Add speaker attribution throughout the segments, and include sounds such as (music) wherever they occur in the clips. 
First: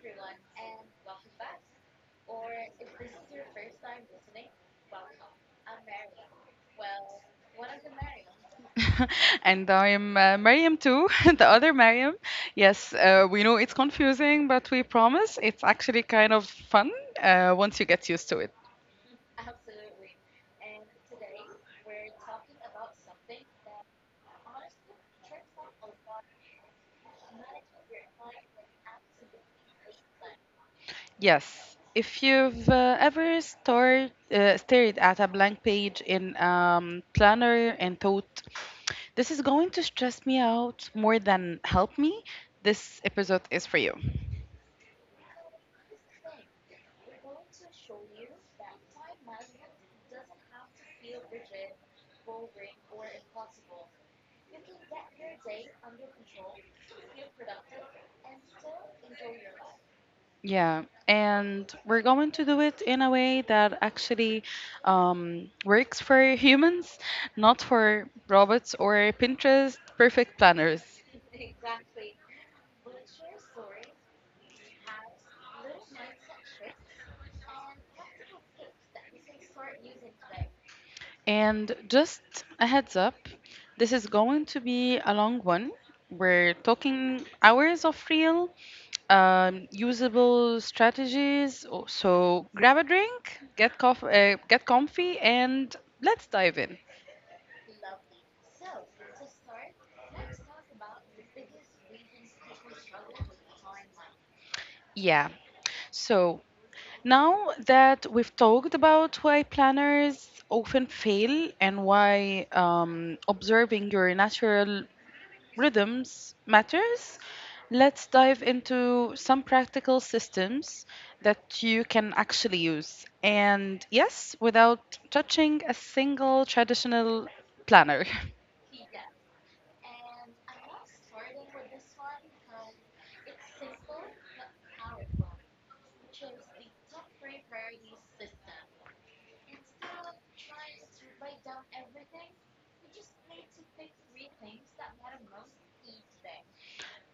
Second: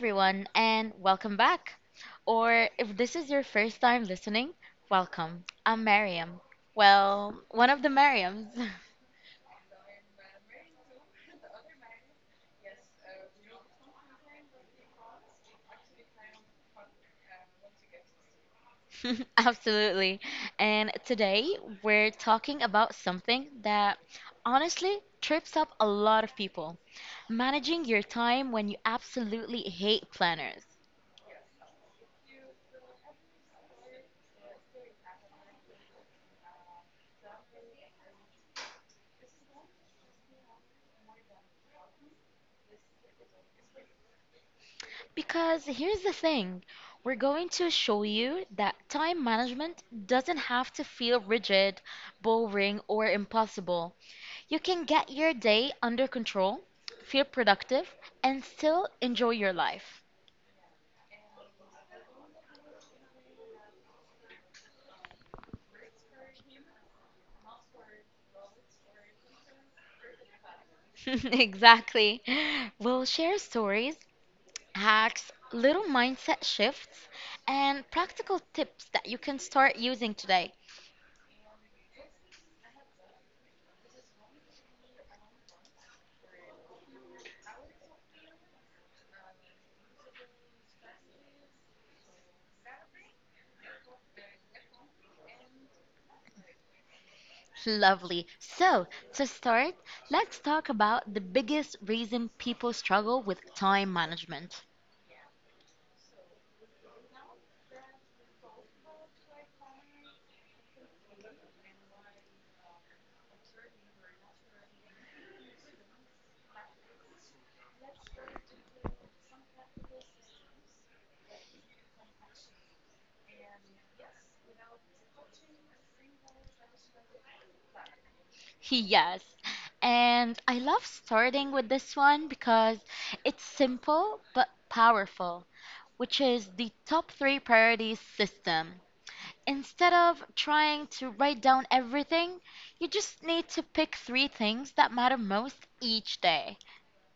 Speaker 1: everyone, and welcome back. Or if this is your first time listening, welcome. I'm Mariam. Well, one of the Mariams.
Speaker 2: (laughs) And I'm Mariam too, (laughs) the other Mariam. Yes, we know it's confusing, but we promise it's actually kind of fun once you get used to it.
Speaker 1: (laughs) Absolutely. And today we're talking about something that honestly trips up a lot of people managing your time when you absolutely hate planners.
Speaker 2: Yes, if you've ever stared at a blank page in planner and thought, this is going to stress me out more than help me, this episode is for you.
Speaker 1: Because here's the thing we're going to show you that time management doesn't have to feel rigid, boring, or impossible. You can get your day under control, feel productive, and still enjoy your life.
Speaker 2: Yeah, and we're going to do it in a way that actually works for humans, not for robots or Pinterest perfect planners.
Speaker 1: (laughs) Exactly. We'll share stories, hacks, little mindset shifts, and practical tips that you can start using today.
Speaker 2: And just a heads up, this is going to be a long one. We're talking hours of real, usable strategies. Oh, so grab a drink, get comfy, and let's dive in.
Speaker 1: Lovely. So, to start, let's talk about the biggest reason people struggle with time management.
Speaker 2: Yeah. So Now that we've talked about why planners often fail and why observing your natural rhythms matters, let's dive into some practical systems that you can actually use. And yes, without touching a single traditional planner. (laughs)
Speaker 1: (laughs) Yes. And I love starting with this one because it's simple but powerful, which is the top three priorities system. Instead of trying to write down everything, you just need to pick three things that matter most each day.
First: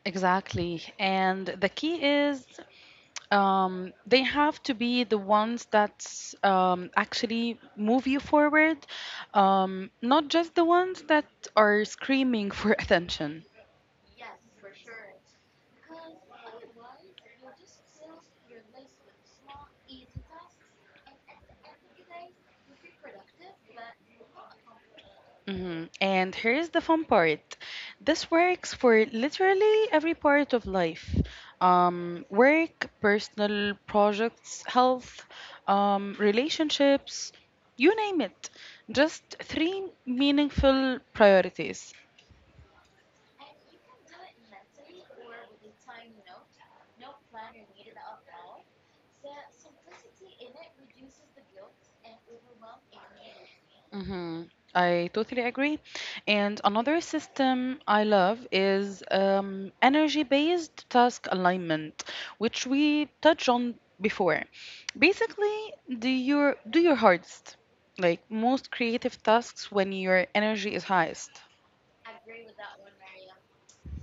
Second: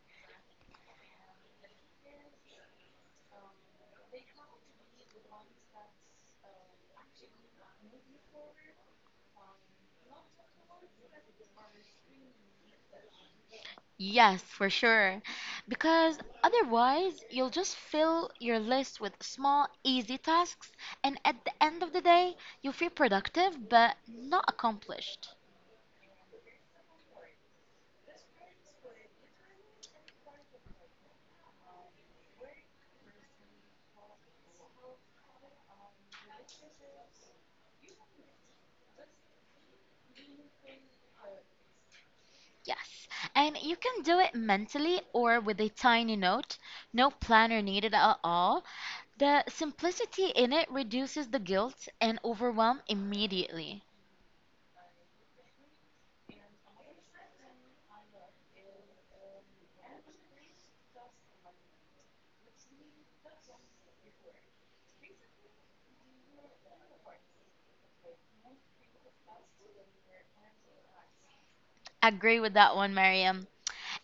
Speaker 2: Exactly. And the key is, they have to be the ones that actually move you forward, not just the ones that are screaming for (laughs) attention.
Speaker 1: Yes, for sure. Because otherwise, you'll just fill your list with small, easy tasks, and at the end of the day, you'll feel productive but not accomplished.
Speaker 2: Mhm. And here's the fun part, this works for literally every part of life, work, personal projects, health, relationships, you name it. Just three meaningful priorities.
Speaker 1: Yes. And you can do it mentally or with a tiny note, no planner needed at all. The simplicity in it reduces the guilt and overwhelm immediately.
Speaker 2: Mm-hmm. I totally agree. And another system I love is energy based task alignment, which we touched on before. Basically, do your hardest, like most creative tasks when your energy is highest.
Speaker 1: Agree with that one, Mariam.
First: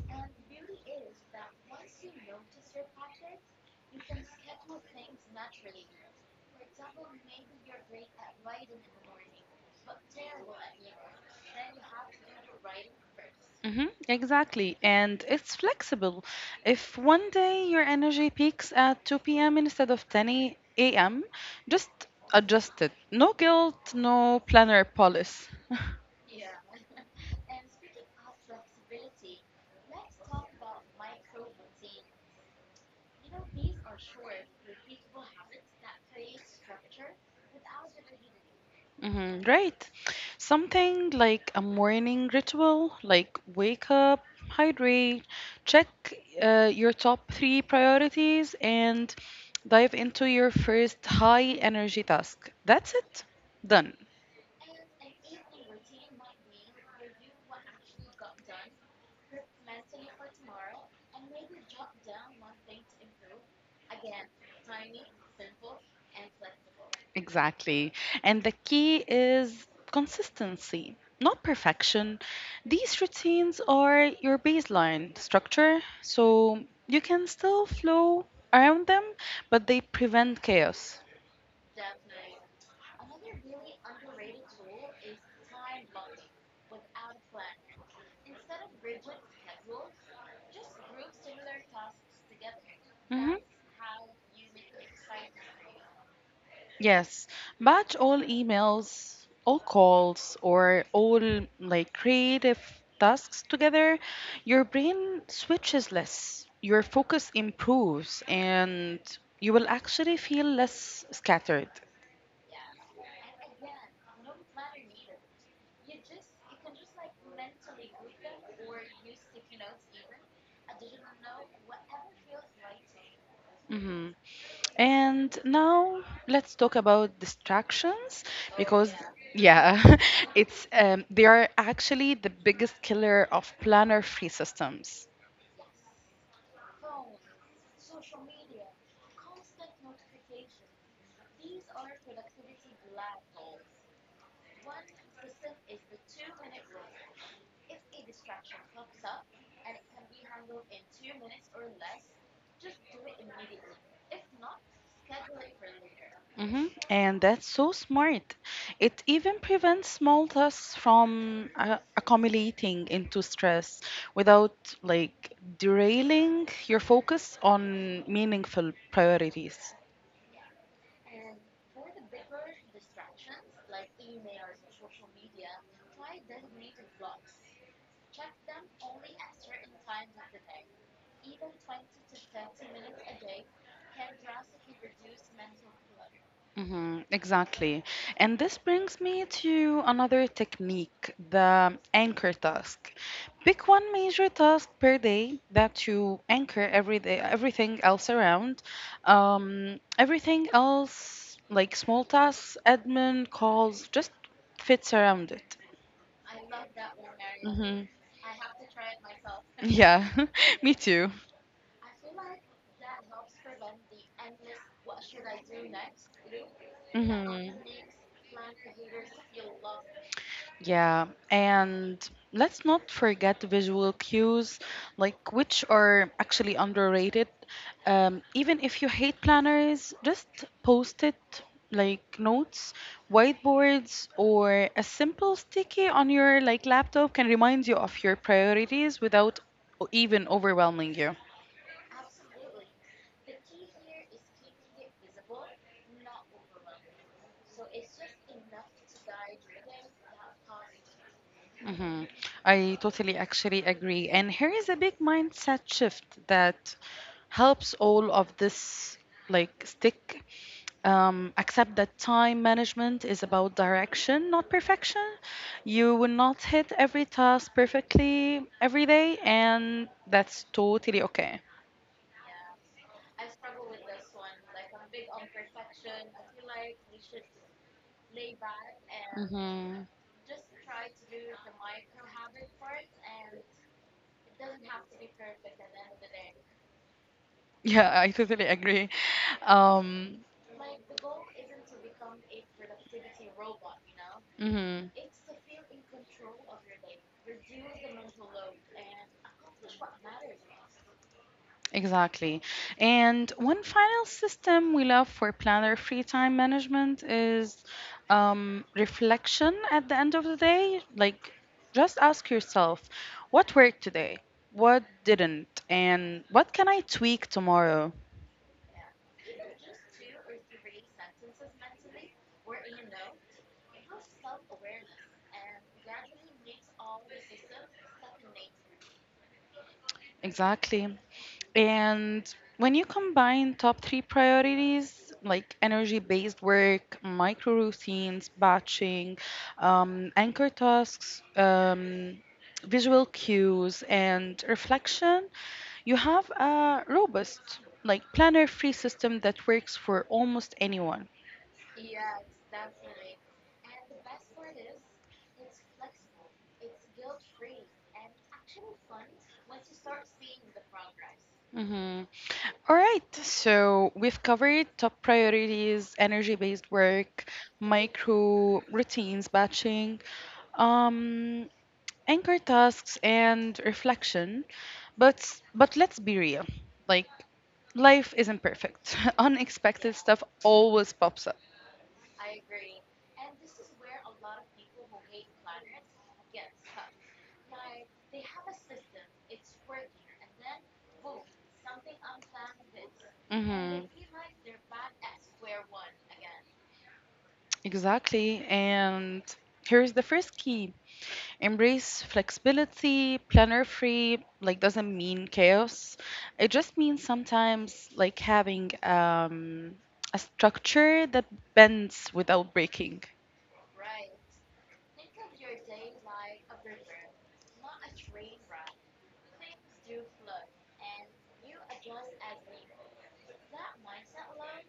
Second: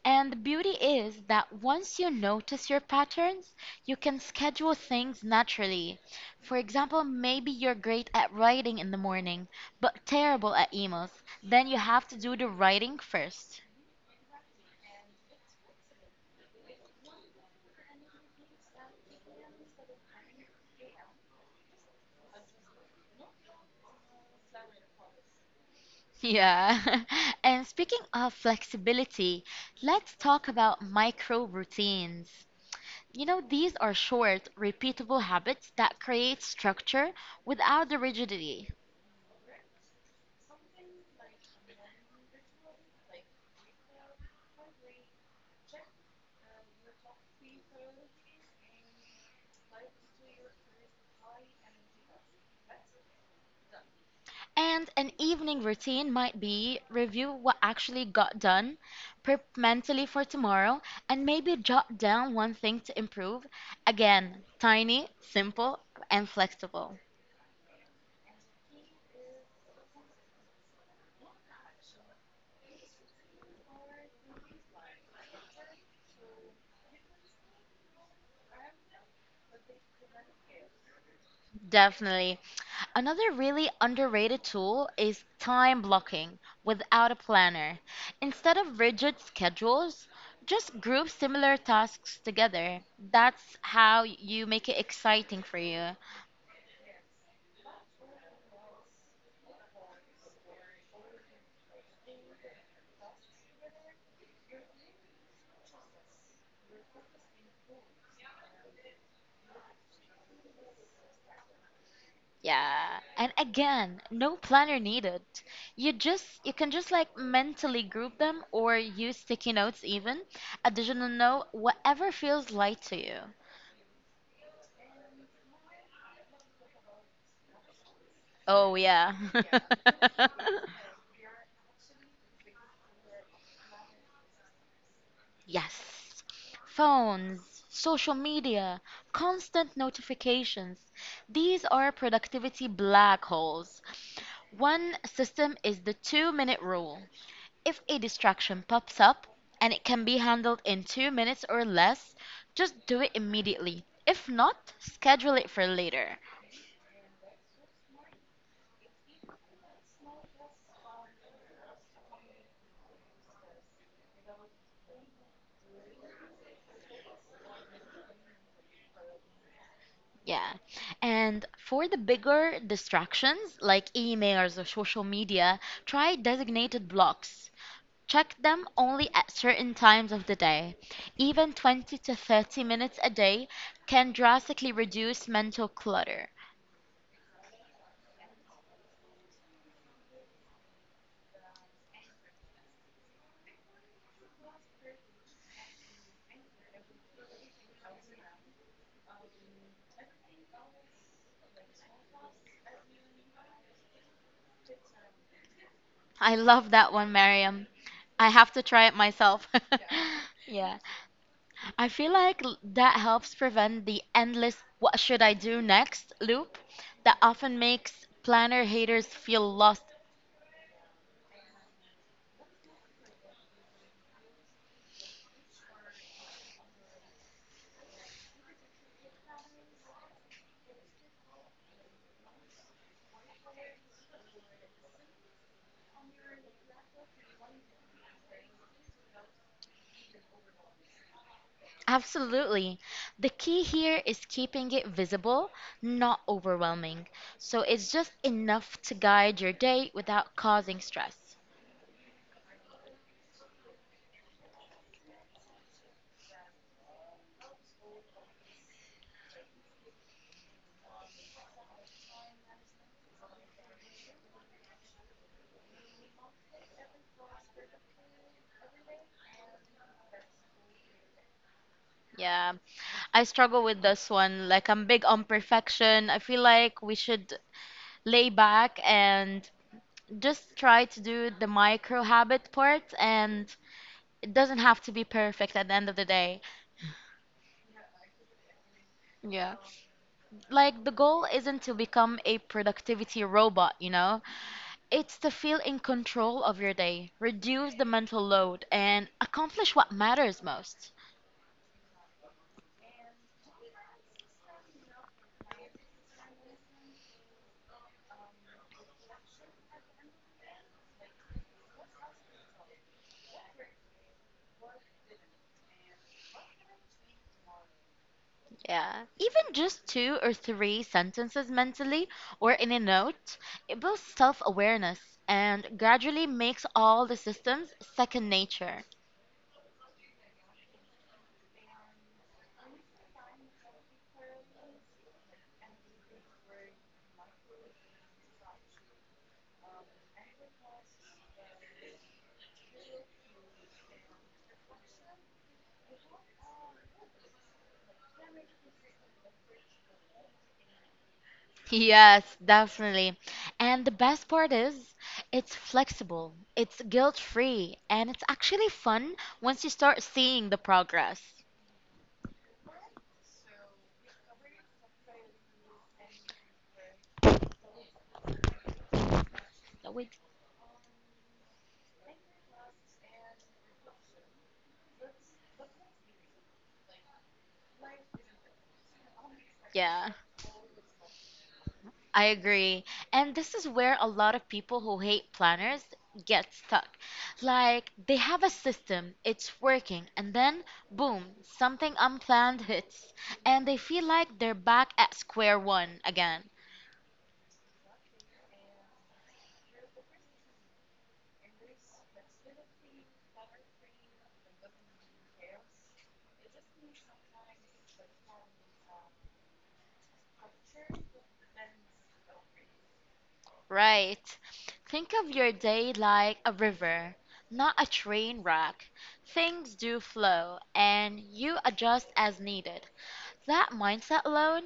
Speaker 1: And the beauty is that once you notice your patterns, you can schedule things naturally. For example, maybe you're great at writing in the morning, but terrible at emails. Then you have to do the writing first.
Speaker 2: Hmm, exactly. And it's flexible. If one day your energy peaks at 2 p.m. instead of 10 a.m., just adjust it. No guilt, no planner policy. (laughs)
Speaker 1: Yeah. (laughs) And speaking of flexibility, let's talk about micro routines. You know, these are short, repeatable habits that create structure without the rigidity.
Speaker 2: Mm-hmm, right. Something like a morning ritual, like wake up, hydrate, check your top three priorities, and dive into your first high energy task. That's it. Done.
Speaker 1: And an evening routine might be review what actually got done, prep mentally for tomorrow, and maybe jot down one thing to improve. Again, tiny, simple, and flexible.
Speaker 2: Exactly. And the key is consistency, not perfection. These routines are your baseline structure, so you can still flow around them, but they prevent chaos.
Speaker 1: Definitely. Another really underrated tool is time blocking without a planner. Instead of rigid schedules, just group similar tasks together.
Speaker 2: Mhm.
Speaker 1: That's how you make it exciting for you.
Speaker 2: Yes, batch all emails, all calls, or all like creative tasks together. Your brain switches less, your focus improves, and you will actually feel less scattered.
Speaker 1: Yeah, and again, no planner needed. You can just like mentally group them or use sticky notes even. Additional note, whatever feels light to you.
Speaker 2: Hmm. And now let's talk about distractions
Speaker 1: Oh
Speaker 2: because,
Speaker 1: yeah.
Speaker 2: yeah,
Speaker 1: (laughs)
Speaker 2: (laughs) it's they are actually the biggest killer of planner-free systems.
Speaker 1: Yes. Phones, social media, constant notifications. These are productivity black holes. One system is the two-minute rule. If a distraction pops up and it can be handled in two minutes or less, just do it immediately. If not, schedule it for later.
Speaker 2: Hmm. And that's so smart. It even prevents small tasks from accumulating into stress without like derailing your focus on meaningful priorities.
Speaker 1: Yeah. And for the bigger distractions like emails or social media, try designated blocks. Check them only at certain times of the day. Even 20 to 30 minutes a day can drastically reduce mental clutter.
Speaker 2: Hmm, exactly. And this brings me to another technique, the anchor task. Pick one major task per day that you anchor every day, everything else around. Everything else, like small tasks, admin, calls, just fits around it.
Speaker 1: I love that one, Mariam.
Speaker 2: Hmm.
Speaker 1: I have to try it myself. (laughs)
Speaker 2: Yeah, (laughs) me
Speaker 1: Yeah.
Speaker 2: too.
Speaker 1: I feel like that helps prevent the endless what should I do next loop that
Speaker 2: Hmm.
Speaker 1: often makes planner haters feel lost.
Speaker 2: Yeah, and let's not forget visual cues, like which are actually underrated. Even if you hate planners, just post it like notes, whiteboards, or a simple sticky on your like laptop can remind you of your priorities without even overwhelming you.
Speaker 1: Absolutely. The key here is keeping it visible, not overwhelming. So it's just enough to guide your day without causing stress.
Speaker 2: Hmm. I totally actually agree. And here is a big mindset shift that helps all of this like stick, accept that time management is about direction, not perfection. You will not hit every task perfectly every day, and that's totally okay.
Speaker 1: Yeah, I struggle with this one. Like, I'm big on perfection. I feel like we should lay back and
Speaker 2: Mm-hmm.
Speaker 1: just try to do the micro habit part and it doesn't have to be perfect at the end of the day.
Speaker 2: Yeah, I totally agree. Um,
Speaker 1: Like, the goal isn't to become a productivity robot, you know?
Speaker 2: mhm.
Speaker 1: It's to feel in control of your day, reduce the mental load, and accomplish what matters most.
Speaker 2: Exactly. And one final system we love for planner free time management is reflection at the end of the day. Like, just ask yourself, what worked today? What didn't? And what can I tweak tomorrow?
Speaker 1: Yeah. Even just two or three sentences mentally or in a note, it builds self awareness and gradually makes all the systems second nature.
Speaker 2: Exactly. And when you combine top three priorities, like energy based work, micro routines, batching, anchor tasks, visual cues, and reflection, you have a robust, like planner free system that works for almost anyone.
Speaker 1: Yes, definitely. And the best part is, it's flexible, it's guilt-free, and it's actually fun once you start seeing the progress.
Speaker 2: Hmm. All right, so we've covered top priorities, energy based work, micro routines,
Speaker 1: No,
Speaker 2: batching.
Speaker 1: wait.
Speaker 2: Um, anchor tasks and reflection, but but let's be real, like life isn't perfect. (laughs) Unexpected
Speaker 1: Yeah,
Speaker 2: stuff always pops up.
Speaker 1: I agree. And this is where a lot of people who hate planners get stuck. Like, they have a system, it's working, and then boom, something unplanned hits, and they
Speaker 2: Hmm,
Speaker 1: feel like they're back at square one again.
Speaker 2: exactly. And here's the first key, embrace flexibility. Planner free like doesn't mean chaos, it just means sometimes like having a structure that bends without breaking.
Speaker 1: Right. Think of your day like a river, not a train wreck. Things do flow and you adjust as needed. That mindset alone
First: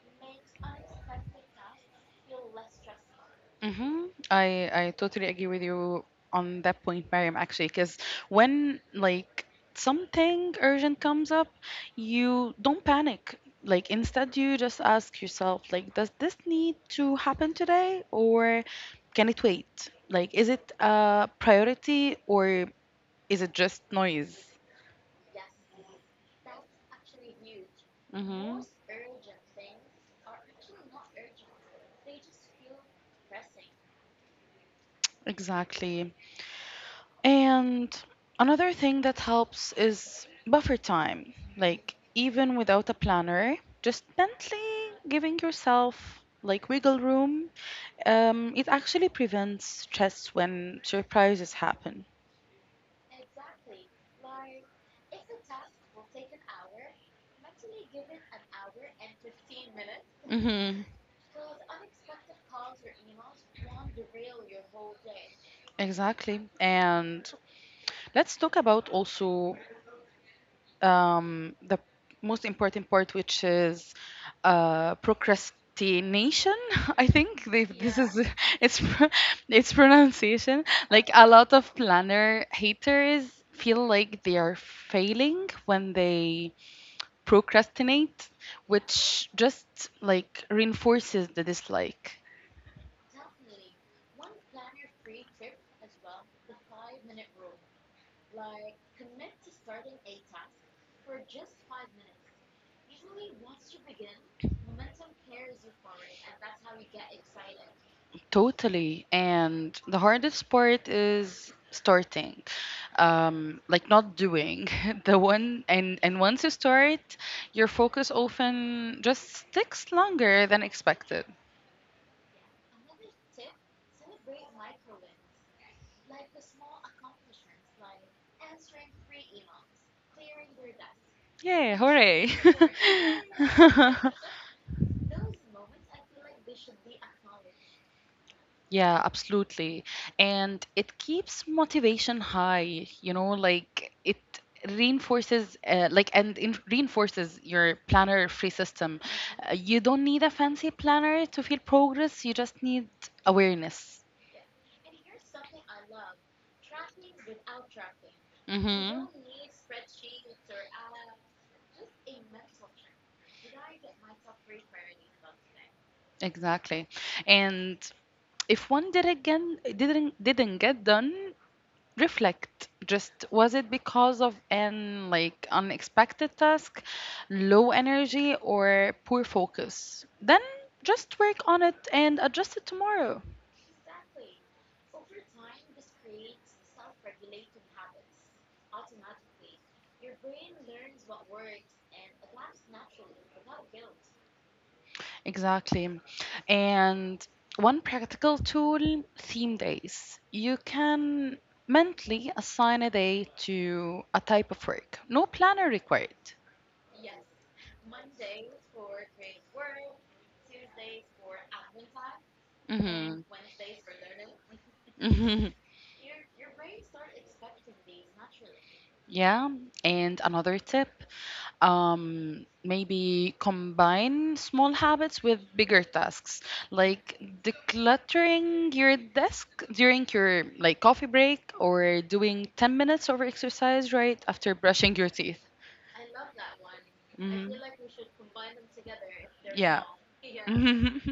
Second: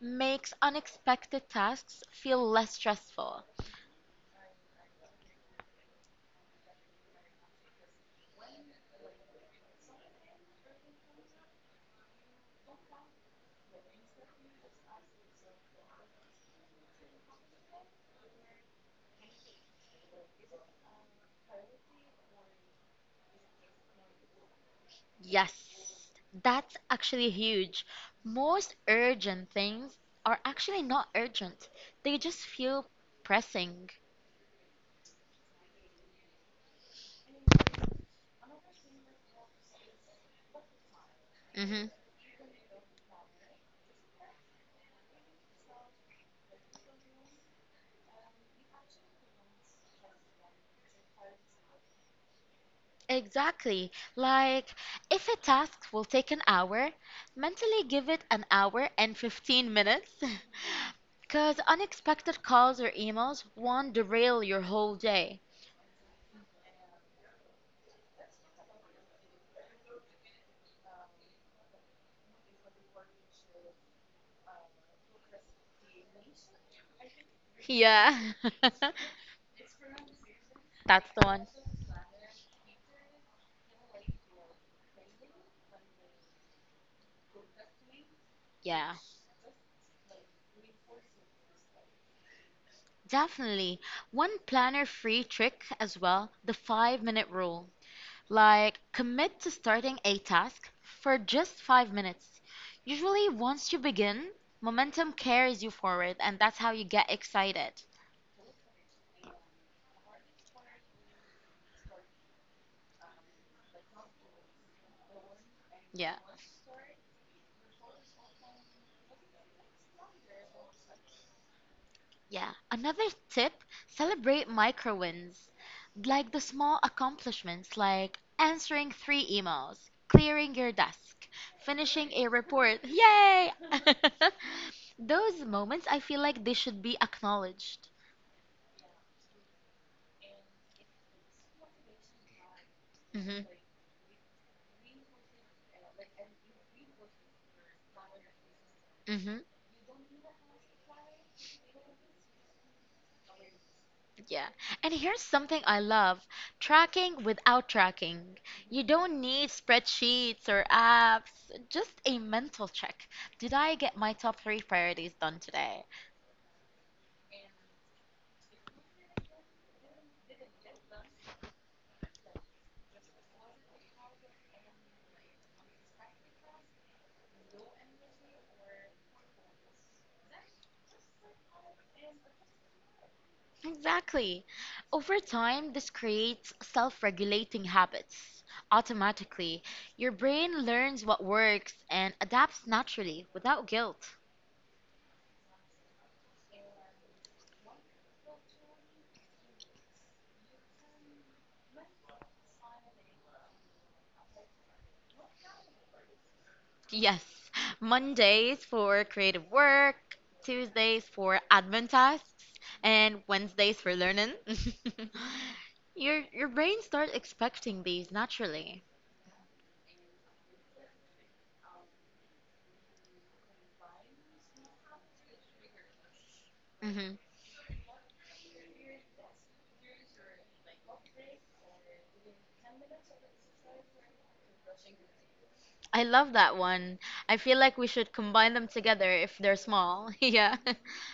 Speaker 1: makes unexpected tasks feel less stressful.
Speaker 2: Mm-hmm. I totally agree with you on that point, Mariam, actually, because when like something urgent comes up, you don't panic. Like instead you just ask yourself, like, does this need to happen today or can it wait? Like, is it a priority or is it just noise?
Speaker 1: Yes, that's actually huge.
Speaker 2: Mm-hmm.
Speaker 1: Most urgent things are actually not urgent, they just feel pressing.
Speaker 2: Exactly. And another thing that helps is buffer time.
Speaker 1: Mm-hmm.
Speaker 2: Like, even without a planner, just mentally giving yourself like wiggle room, it actually prevents stress when surprises happen.
Speaker 1: Exactly. Like, if a task will take an hour, mentally give it an hour and 15 minutes.
Speaker 2: Hmm.
Speaker 1: (laughs) Because unexpected calls or emails won't derail your whole day.
Speaker 2: Exactly. And let's talk about also the most important part, which is procrastination. (laughs) I think they, this is
Speaker 1: Yeah, (laughs)
Speaker 2: (laughs) it's pro- it's pronunciation.
Speaker 1: that's
Speaker 2: Like
Speaker 1: the
Speaker 2: a
Speaker 1: one.
Speaker 2: lot of planner haters feel like they are failing when they procrastinate,
Speaker 1: Yeah,
Speaker 2: which just like reinforces the dislike.
Speaker 1: definitely. One planner free trick as well, the five-minute rule. Like, commit to starting a task for just five minutes. Usually, once you begin, momentum carries you forward, and that's how you get excited.
Speaker 2: Totally. And the hardest part is starting. Like not doing. (laughs) The one
Speaker 1: Yeah.
Speaker 2: and once you start, your focus often just sticks longer than expected.
Speaker 1: Yeah. Another tip, celebrate micro wins. Like the small accomplishments, like answering three emails, clearing your desk,
Speaker 2: Yeah,
Speaker 1: finishing a
Speaker 2: hooray.
Speaker 1: report. Yay!
Speaker 2: (laughs)
Speaker 1: (laughs) Those moments, I feel like they should be acknowledged.
Speaker 2: Yeah, absolutely. And it keeps motivation high, you know,
Speaker 1: Hmm.
Speaker 2: like it reinforces, reinforces your planner free system. You don't need a fancy planner to feel progress, you just need awareness.
Speaker 1: Yeah. And here's something I love tracking without tracking. You
Speaker 2: Mhm.
Speaker 1: don't need spreadsheets or apps, just a mental check. Did I get my top three priorities done today?
Speaker 2: Exactly. And if one did again didn't get done, reflect, just was it because of an like unexpected task, low energy, or poor focus? Then just work on it and adjust it tomorrow.
Speaker 1: Exactly. Over time, this creates self regulating habits. Automatically, your brain learns what works and adapts naturally without guilt.
Speaker 2: Exactly. And one practical tool, theme days, you can mentally assign a day to a type of work, no planner required.
Speaker 1: Yes, Mondays for creative work, Tuesdays for admin tasks, and
Speaker 2: Mhm.
Speaker 1: Wednesdays for
Speaker 2: (laughs)
Speaker 1: learning. (laughs)
Speaker 2: Mhm.
Speaker 1: Your brain starts expecting these naturally.
Speaker 2: Yeah, and another tip, maybe combine small habits with bigger tasks,
Speaker 1: Hmm.
Speaker 2: like decluttering your desk during your like coffee break or doing 10 minutes of exercise right after brushing your teeth.
Speaker 1: I love that one. I
Speaker 2: Mhm.
Speaker 1: feel like we should combine them together if they're
Speaker 2: Yeah.
Speaker 1: small. (laughs) Yeah.
Speaker 2: (laughs)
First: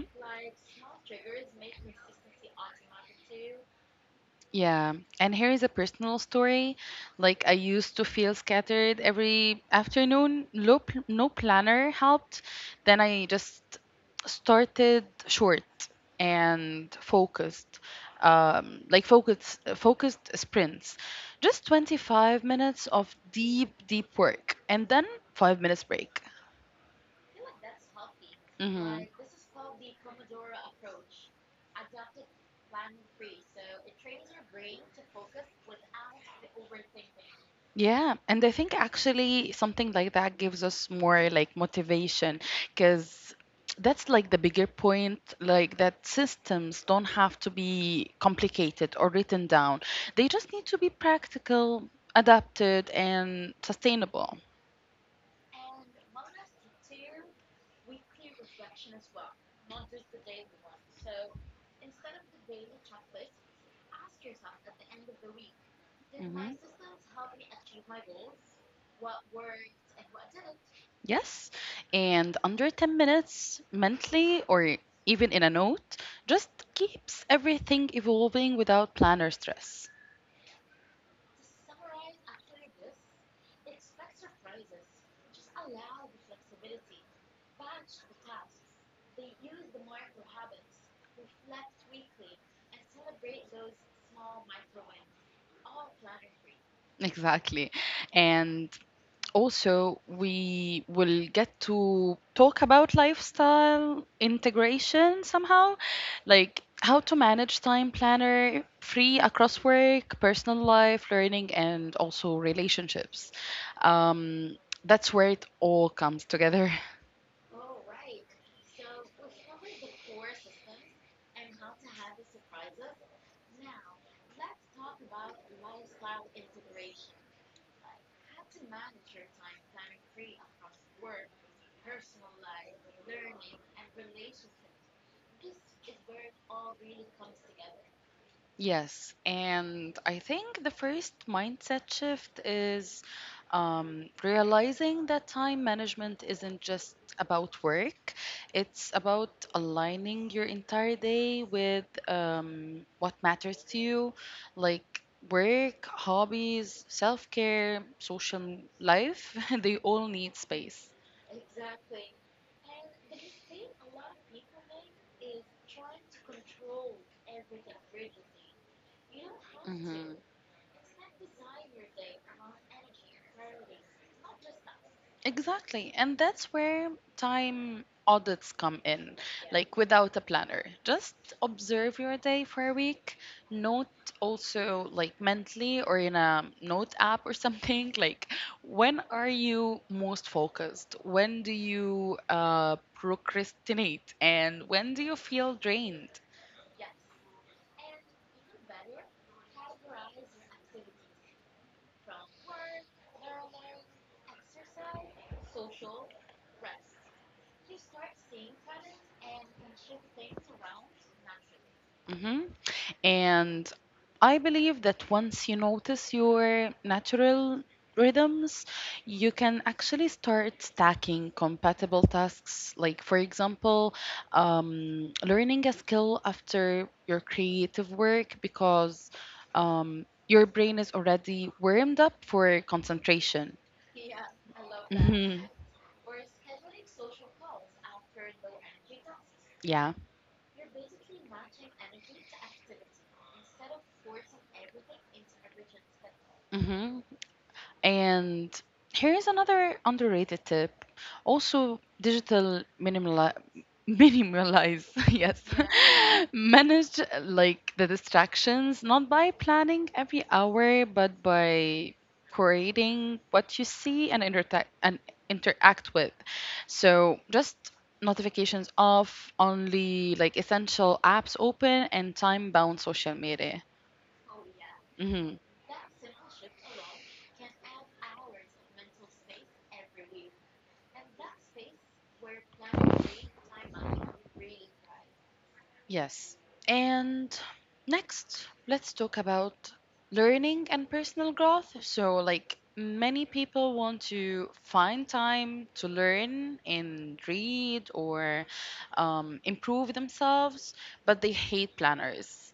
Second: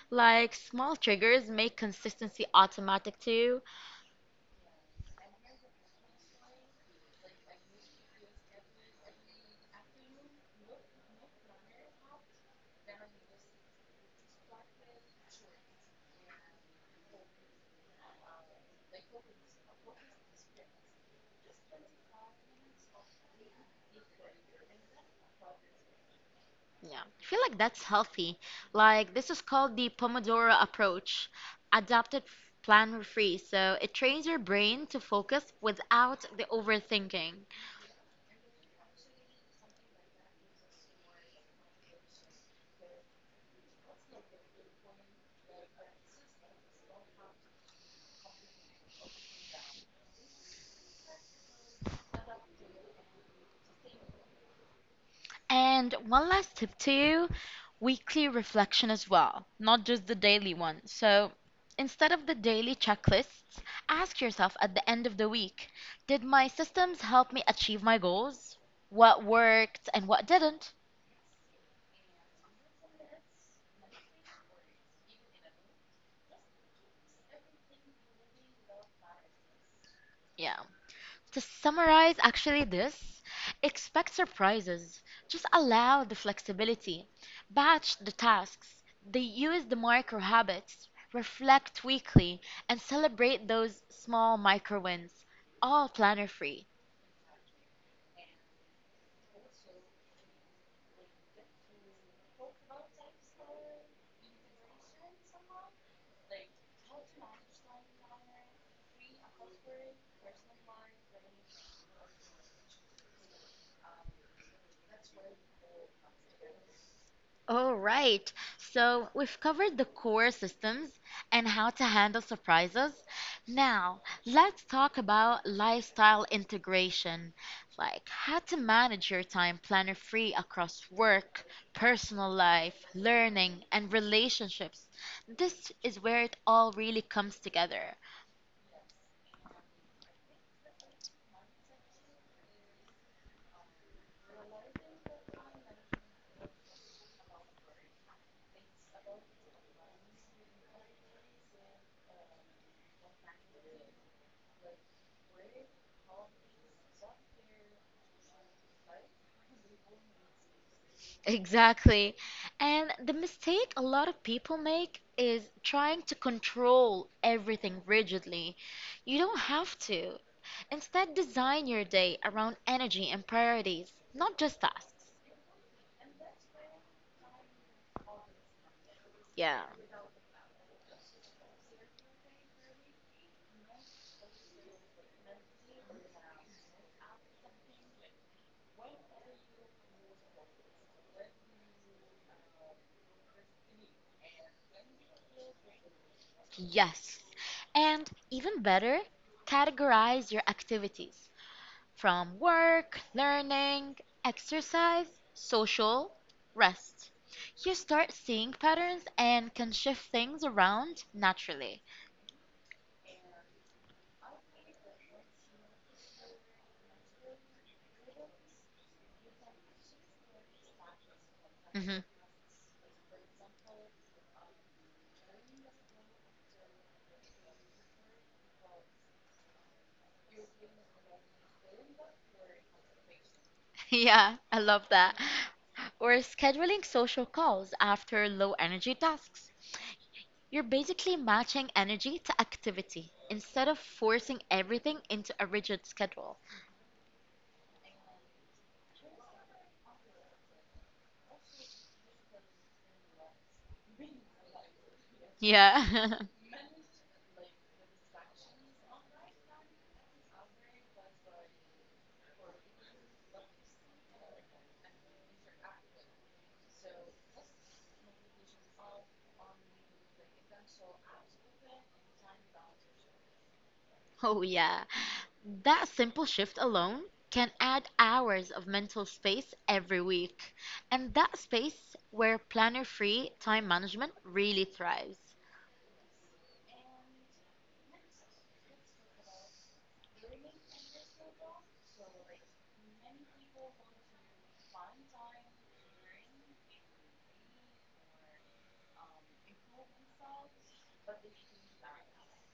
Speaker 1: Like small triggers make consistency automatic too.
Speaker 2: Yeah, and here is a personal story. Like I used to feel scattered every afternoon. No, no planner helped. Then I just started short and focused, like focused sprints, just 25 minutes of deep work, and then 5 minutes break.
Speaker 1: Yeah, I feel like that's healthy.
Speaker 2: Hmm.
Speaker 1: Like, this is called the Pomodoro approach, adapted f- planner free. So it trains your brain to focus without the overthinking.
Speaker 2: Yeah, and I think actually something like that gives us more like motivation because that's like the bigger point, like that systems don't have to be complicated or written down. They just need to be practical, adapted, and sustainable.
Speaker 1: And one last tip to you weekly reflection as well, not just the daily one. So instead of the daily checklists, ask yourself at the end of the week did
Speaker 2: Hmm.
Speaker 1: my systems help me achieve my goals? What worked and what didn't?
Speaker 2: Yes, and under 10 minutes mentally or even in a note just keeps everything evolving without plan or stress.
Speaker 1: Yeah. To summarize actually this, expect surprises. Just allow the flexibility. Batch the tasks. They use the micro habits. Reflect weekly and celebrate those small micro wins. All planner free.
Speaker 2: Exactly. And also, we will get to talk about lifestyle integration somehow, like how to manage time planner free across work, personal life, learning, and also relationships. Um, that's where it all comes together. (laughs)
Speaker 1: All right. So we've covered the core systems and how to handle surprises. Now, let's talk about lifestyle integration, like how to manage your time planner free across work, personal life, learning, and relationships. This is where it all really comes together.
Speaker 2: Yes, and I think the first mindset shift is realizing that time management isn't just about work, it's about aligning your entire day with what matters to you, like work, hobbies, self care, social life, (laughs) they all need space.
Speaker 1: Exactly. And the mistake a lot of people make is trying to control everything rigidly. You don't have
Speaker 2: Mhm.
Speaker 1: to. Instead, design your day around energy and priorities, not just tasks.
Speaker 2: Exactly. And that's where time audits come in,
Speaker 1: Yeah.
Speaker 2: like without a planner. Just observe your day for a week. Note also, like mentally or in a note app or something, (laughs) like when are you most focused? When do you procrastinate? And when do you feel drained?
Speaker 1: Yes. And even better, categorize your activities from work, learning, exercise, social, rest. You start seeing patterns and can shift things around naturally.
Speaker 2: Hmm. And I believe that once you notice your natural rhythms, you can actually start stacking compatible
Speaker 1: Mhm.
Speaker 2: tasks. Like, for example, learning a skill after your creative work because your brain is already warmed up for concentration.
Speaker 1: (laughs) Yeah, I love that.
Speaker 2: Hmm.
Speaker 1: Or scheduling social calls after low energy tasks.
Speaker 2: Yeah.
Speaker 1: You're basically matching energy to activity instead of forcing everything into a rigid schedule.
Speaker 2: Hmm. And here is another underrated tip. Also, digital minimalize, (laughs) yes.
Speaker 1: Yeah.
Speaker 2: Yeah. (laughs) Manage like the distractions, not by planning every hour, but by creating what you see and interact with. So just notifications off, only like essential apps open and time bound social media.
Speaker 1: (laughs) Oh, yeah.
Speaker 2: Mm-hmm.
Speaker 1: That simple shift alone can add hours of mental space every week. And that space where planner-free time management really thrives.
Speaker 2: Yes. And next, let's talk about learning and personal growth. So, like, many people want to find time to learn and read or improve themselves, but they hate planners.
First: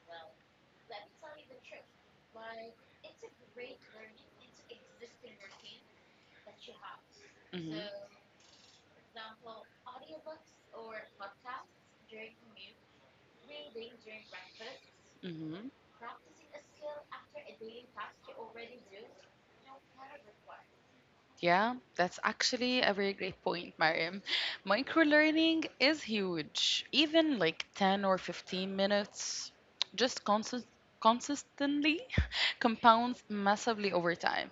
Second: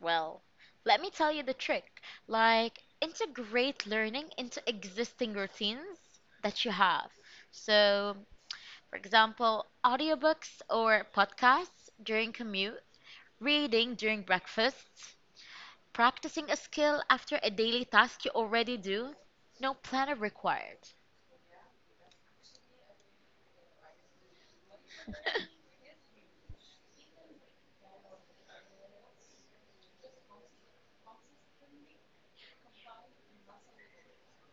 Speaker 1: Well, let me tell you the trick. Like, integrate learning into existing routines that you have.
Speaker 2: Hmm.
Speaker 1: So, for example, audiobooks or podcasts during commute, reading during breakfast, practicing a skill after a daily task you already do. No planner required.
Speaker 2: Yeah, that's actually a very great point, Mariam.
Speaker 1: (laughs)
Speaker 2: Microlearning is huge. Even like 10 or 15 minutes just consistently (laughs) compounds massively over time.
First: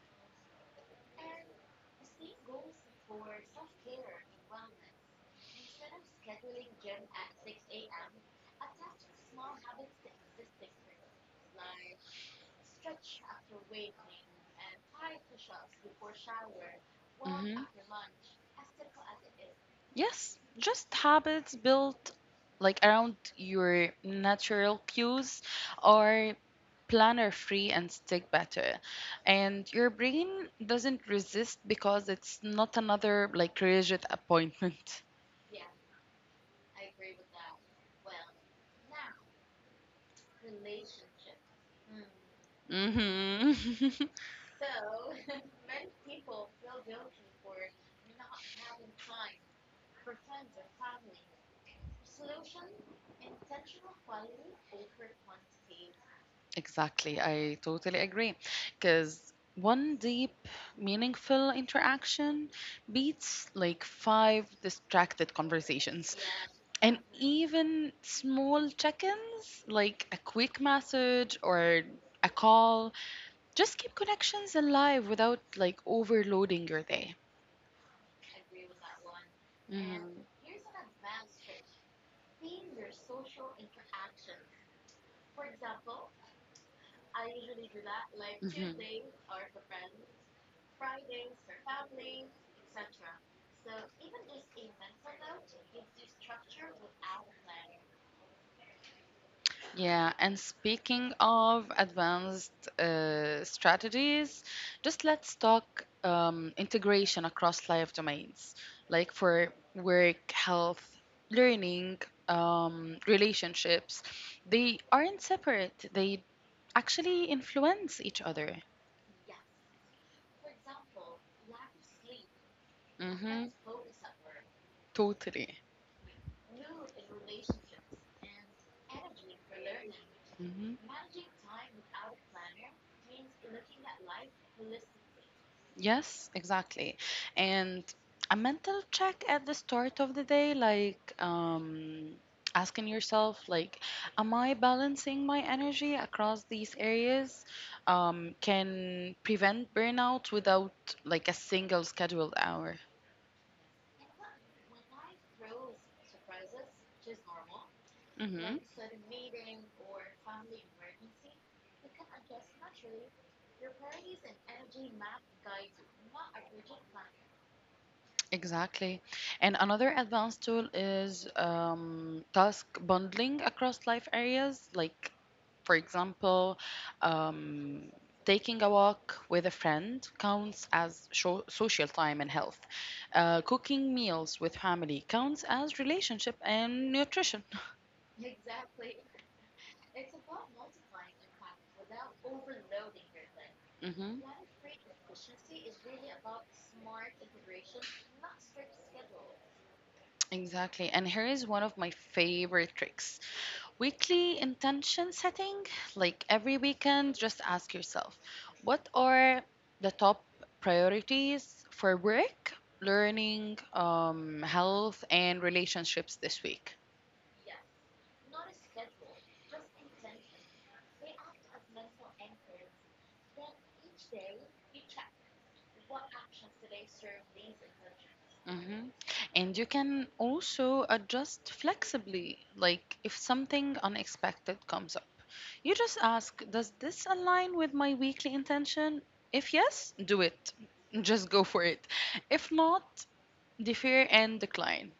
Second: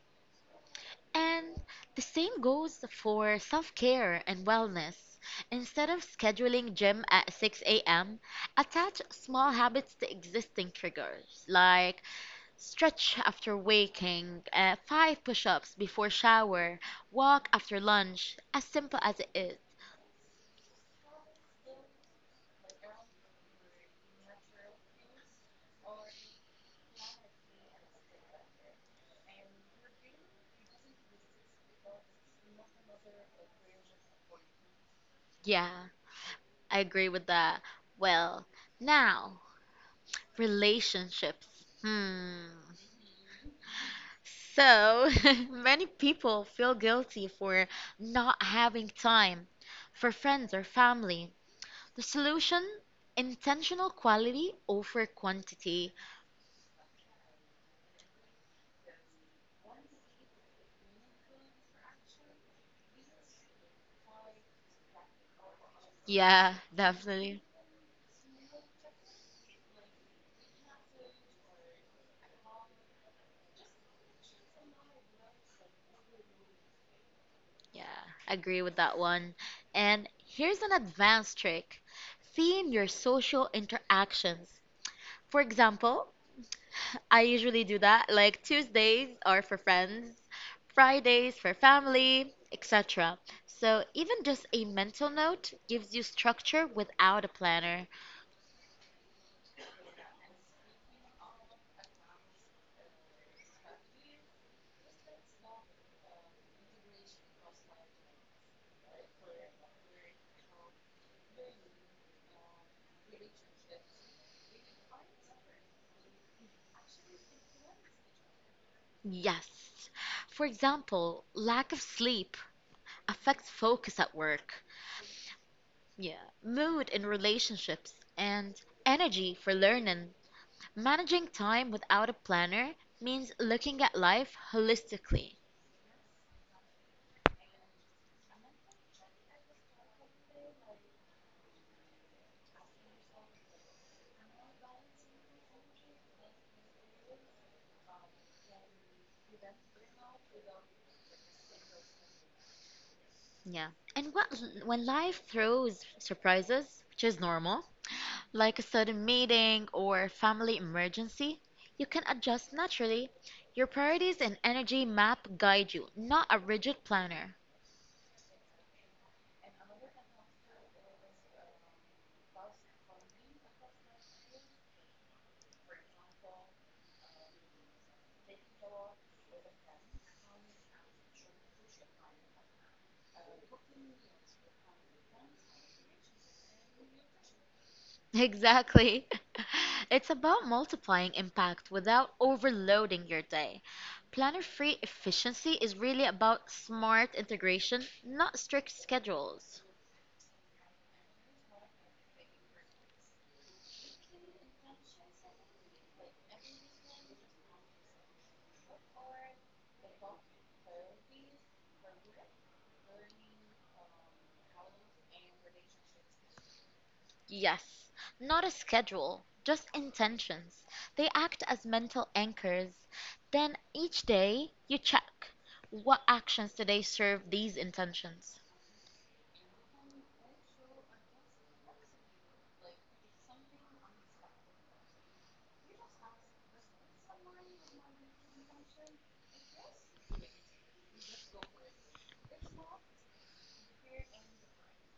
Speaker 1: And the same goes for self care and wellness. Instead of scheduling gym at 6 a.m., attach small habits to existing triggers, like stretch after waking, five push ups before shower, walk
Speaker 2: Hmm.
Speaker 1: after lunch, as simple as it is.
Speaker 2: Yes, just habits built like around your natural cues are planner free and stick better. And your brain doesn't resist because it's not another like rigid appointment.
Speaker 1: Yeah, I agree with that. Well, now, relationships. Hmm.
Speaker 2: (laughs) Hmm. (laughs)
Speaker 1: So, (laughs) many people feel guilty for not having time for friends or family. The solution? Intentional quality over quantity.
Speaker 2: Exactly. I totally agree. Because one deep, meaningful interaction beats like five distracted conversations.
Speaker 1: Yeah,
Speaker 2: And
Speaker 1: definitely.
Speaker 2: even small check ins, like a quick message or a call, just keep connections alive without like overloading your day.
Speaker 1: Yeah, agree with that one. And
Speaker 2: Mhm.
Speaker 1: here's an advanced trick. Theme your social interactions. For example, I usually do that. Like
Speaker 2: Mhm.
Speaker 1: Tuesdays are for friends, Fridays for family, etc. So even just a mental note gives you structure without a planner.
Speaker 2: Yeah, and speaking of advanced strategies, just let's talk integration across life domains, like for work, health, learning, relationships. They aren't separate, they actually influence each other.
Speaker 1: Yes. For example, lack of sleep
Speaker 2: Mm-hmm.
Speaker 1: affects focus at work.
Speaker 2: Totally.
Speaker 1: Yeah. Mood in relationships and energy for learning.
Speaker 2: Mm-hmm.
Speaker 1: Managing time without a planner means looking at life holistically.
Speaker 2: Yes, exactly. And a mental check at the start of the day, like asking yourself, like, am I balancing my energy across these areas? Can prevent burnout without like a single scheduled hour.
Speaker 1: Yeah. And what, when life throws surprises, which is normal, like
Speaker 2: Hmm.
Speaker 1: a sudden meeting or family emergency, you can adjust naturally. Your priorities and energy map guide you, not a rigid planner.
Speaker 2: Exactly. And another advanced tool is task bundling across life areas, like. For example, um, taking a walk with a friend counts as social time and health. Cooking meals with family counts as relationship and nutrition.
Speaker 1: (laughs) Exactly. (laughs) It's about multiplying impact without overloading your day.
Speaker 2: Hmm,
Speaker 1: Planner free efficiency is really about smart integration, not strict schedules.
Speaker 2: exactly. And here is one of my favorite tricks, weekly intention setting. Like every weekend, just ask yourself, what are the top priorities for work, learning, health, and relationships this week?
Speaker 1: Yes, not a schedule, just intentions. They act as mental anchors. Then each day you check what actions today serve these intentions.
Speaker 2: Hmm. And you can also adjust flexibly, like if something unexpected comes up. You just ask, does this align with my weekly intention? If yes, do it. Just go for it. If not, defer and decline.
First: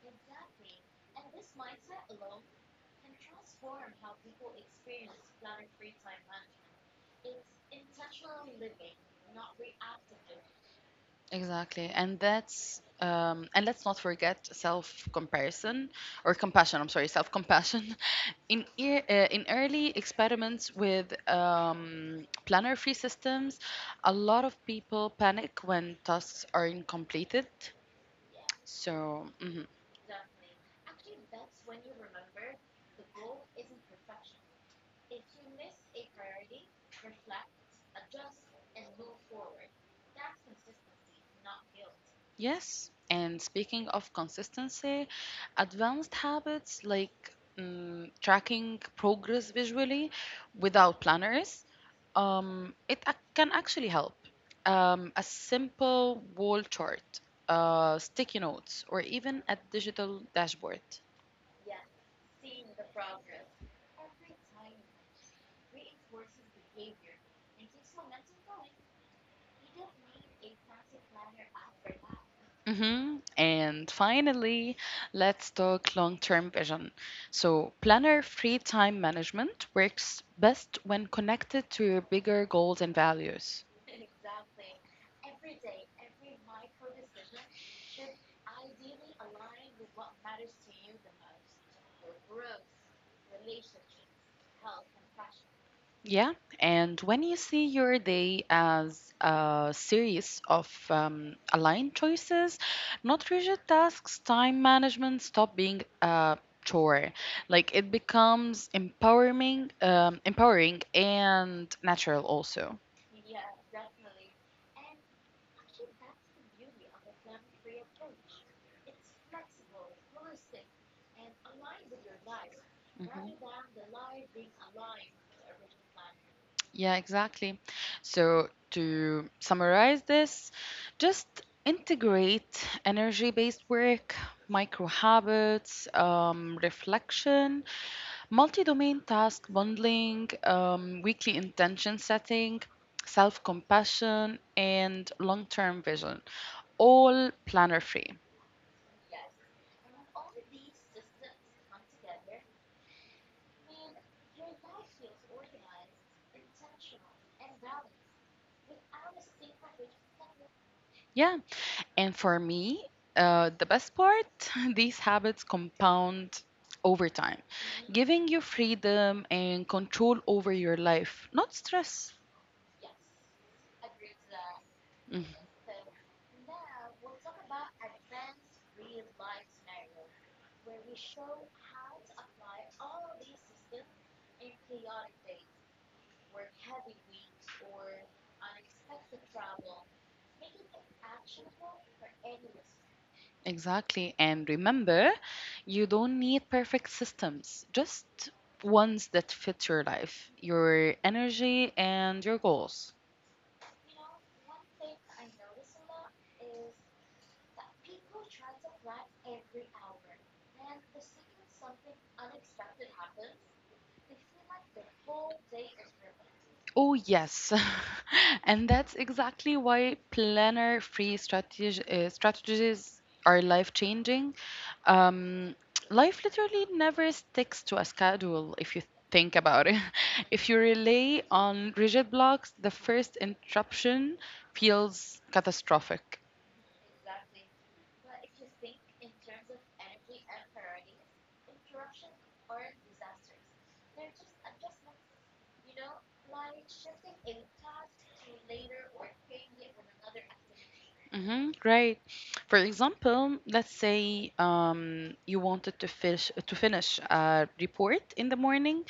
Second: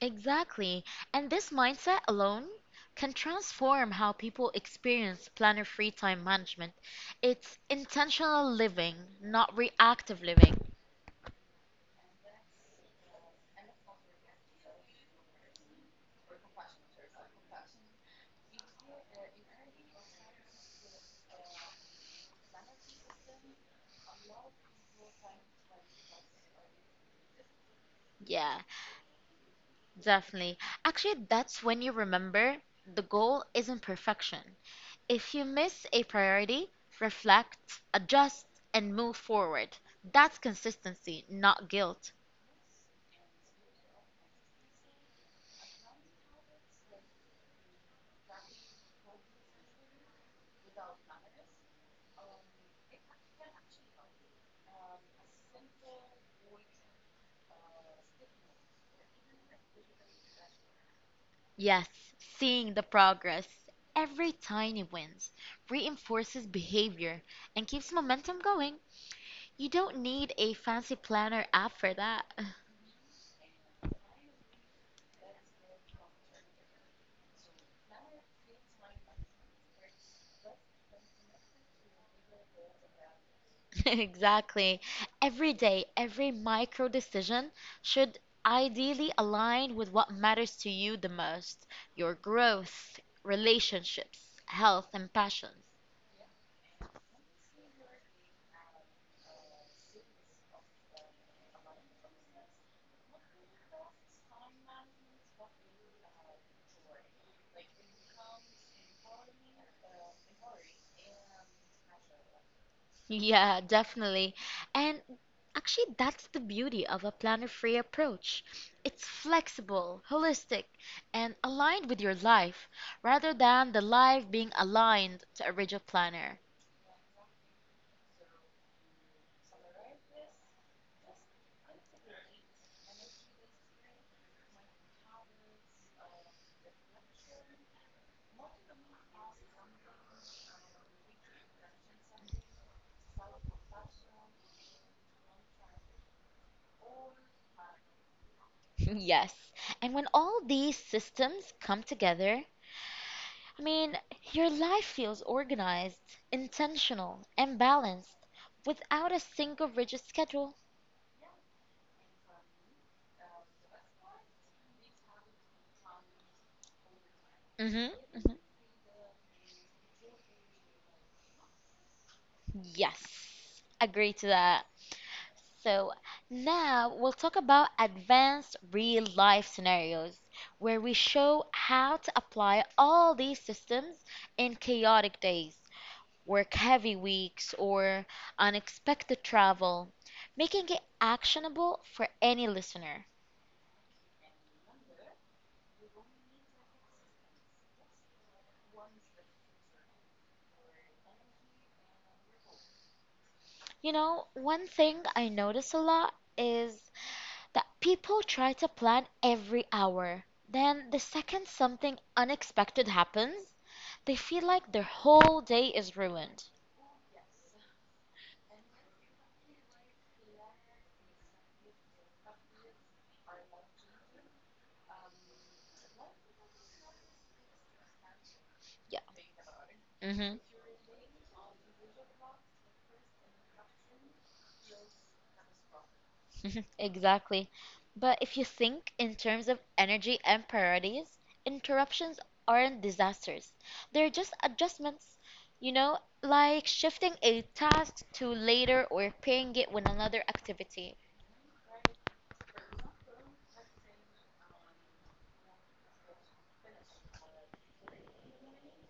Speaker 1: Exactly. And this mindset alone can transform how people experience planner free time management. It's intentional living, not reactive living.
Speaker 2: Exactly. And let's not forget self-comparison or compassion. I'm sorry, self-compassion. (laughs) In early experiments with planner-free systems, a lot of people panic when tasks aren't completed.
Speaker 1: Yeah,
Speaker 2: So mhm.
Speaker 1: definitely. Actually, that's when you remember the goal isn't perfection. If you miss a priority, reflect, adjust, and move forward. That's consistency, not guilt.
Speaker 2: Yes, and speaking of consistency, advanced habits like tracking progress visually without planners, can actually help. A simple wall chart, sticky notes, or even a digital dashboard.
Speaker 1: Yes, seeing the progress, every tiny wins, reinforces behavior and keeps momentum going. You don't need a fancy planner app for that. (laughs)
Speaker 2: Hmm. And finally, let's talk long-term vision. So, planner free time management works best when connected to your bigger goals and values.
Speaker 1: (laughs) Exactly. Every day, every micro decision should ideally align with what matters to you the most, your growth, relationships, health, and passions. (laughs)
Speaker 2: Yeah, and when you see your day as a series of aligned choices, not rigid tasks, time management stop being a chore. Like it becomes empowering and natural also.
Speaker 1: Yeah, definitely. And actually, that's the beauty of a planner-free approach. It's flexible, holistic, and aligned with your life, rather than the life being aligned to a rigid planner.
Speaker 2: Yeah, exactly. So to summarize this, just integrate energy-based work, micro habits, reflection, multi-domain task bundling, weekly intention setting, self-compassion, and long-term vision, all planner-free.
Speaker 1: (laughs) Yes. And when all these systems come together, I mean, your life feels organized, intentional, and balanced without a single rigid schedule.
Speaker 2: Yeah, and for me, the best part, (laughs) these habits compound over time,
Speaker 1: Hmm.
Speaker 2: giving
Speaker 1: Hmm.
Speaker 2: you freedom and control over your life, not stress.
Speaker 1: Yes, agree to that.
Speaker 2: Mm-hmm.
Speaker 1: So now we'll talk about advanced real life scenarios where we show how to apply all these systems in chaotic days, work heavy weeks, or unexpected travel, making it actionable for any listener.
Speaker 2: Exactly. And remember, you don't need perfect systems, just ones that fit your life, your energy, and your goals.
Speaker 1: One thing I notice a lot is that people try to plan every hour. Then, the second something unexpected happens, they feel like their whole day is ruined.
Speaker 2: Oh, yes. (laughs) And that's exactly why strategies are life changing. Um, life literally never sticks to a schedule if you
Speaker 1: Yeah.
Speaker 2: think about it. (laughs)
Speaker 1: Hmm.
Speaker 2: If you rely on rigid blocks, the first interruption feels catastrophic.
Speaker 1: (laughs) Exactly. But if you think in terms of energy and priorities, interruptions aren't disasters. They're just adjustments, like shifting a task to later or pairing it with another activity.
Speaker 2: Mm-hmm, great. For example, let's say you wanted to finish a report in the morning,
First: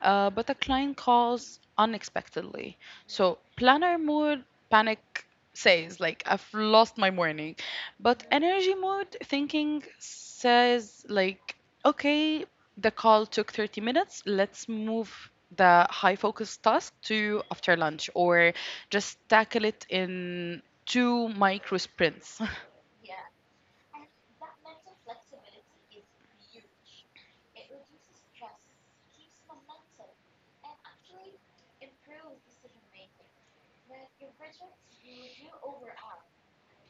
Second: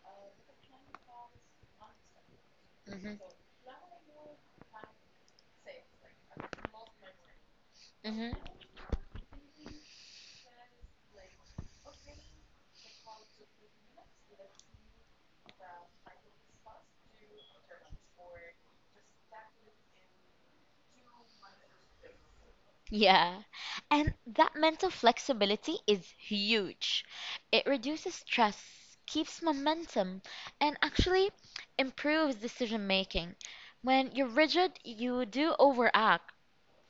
Speaker 2: but a client calls unexpectedly.
Speaker 1: Hmm.
Speaker 2: So planner mode panic says, like, I've lost my morning, but
Speaker 1: Hmm.
Speaker 2: energy mode thinking says, like, okay, the call took 30 minutes. Let's move the high focus task to after lunch or just tackle it in two micro sprints. (laughs)
Speaker 1: Yeah. And that mental flexibility is huge. It reduces stress, keeps momentum, and actually improves decision making. When you're rigid, you do overact.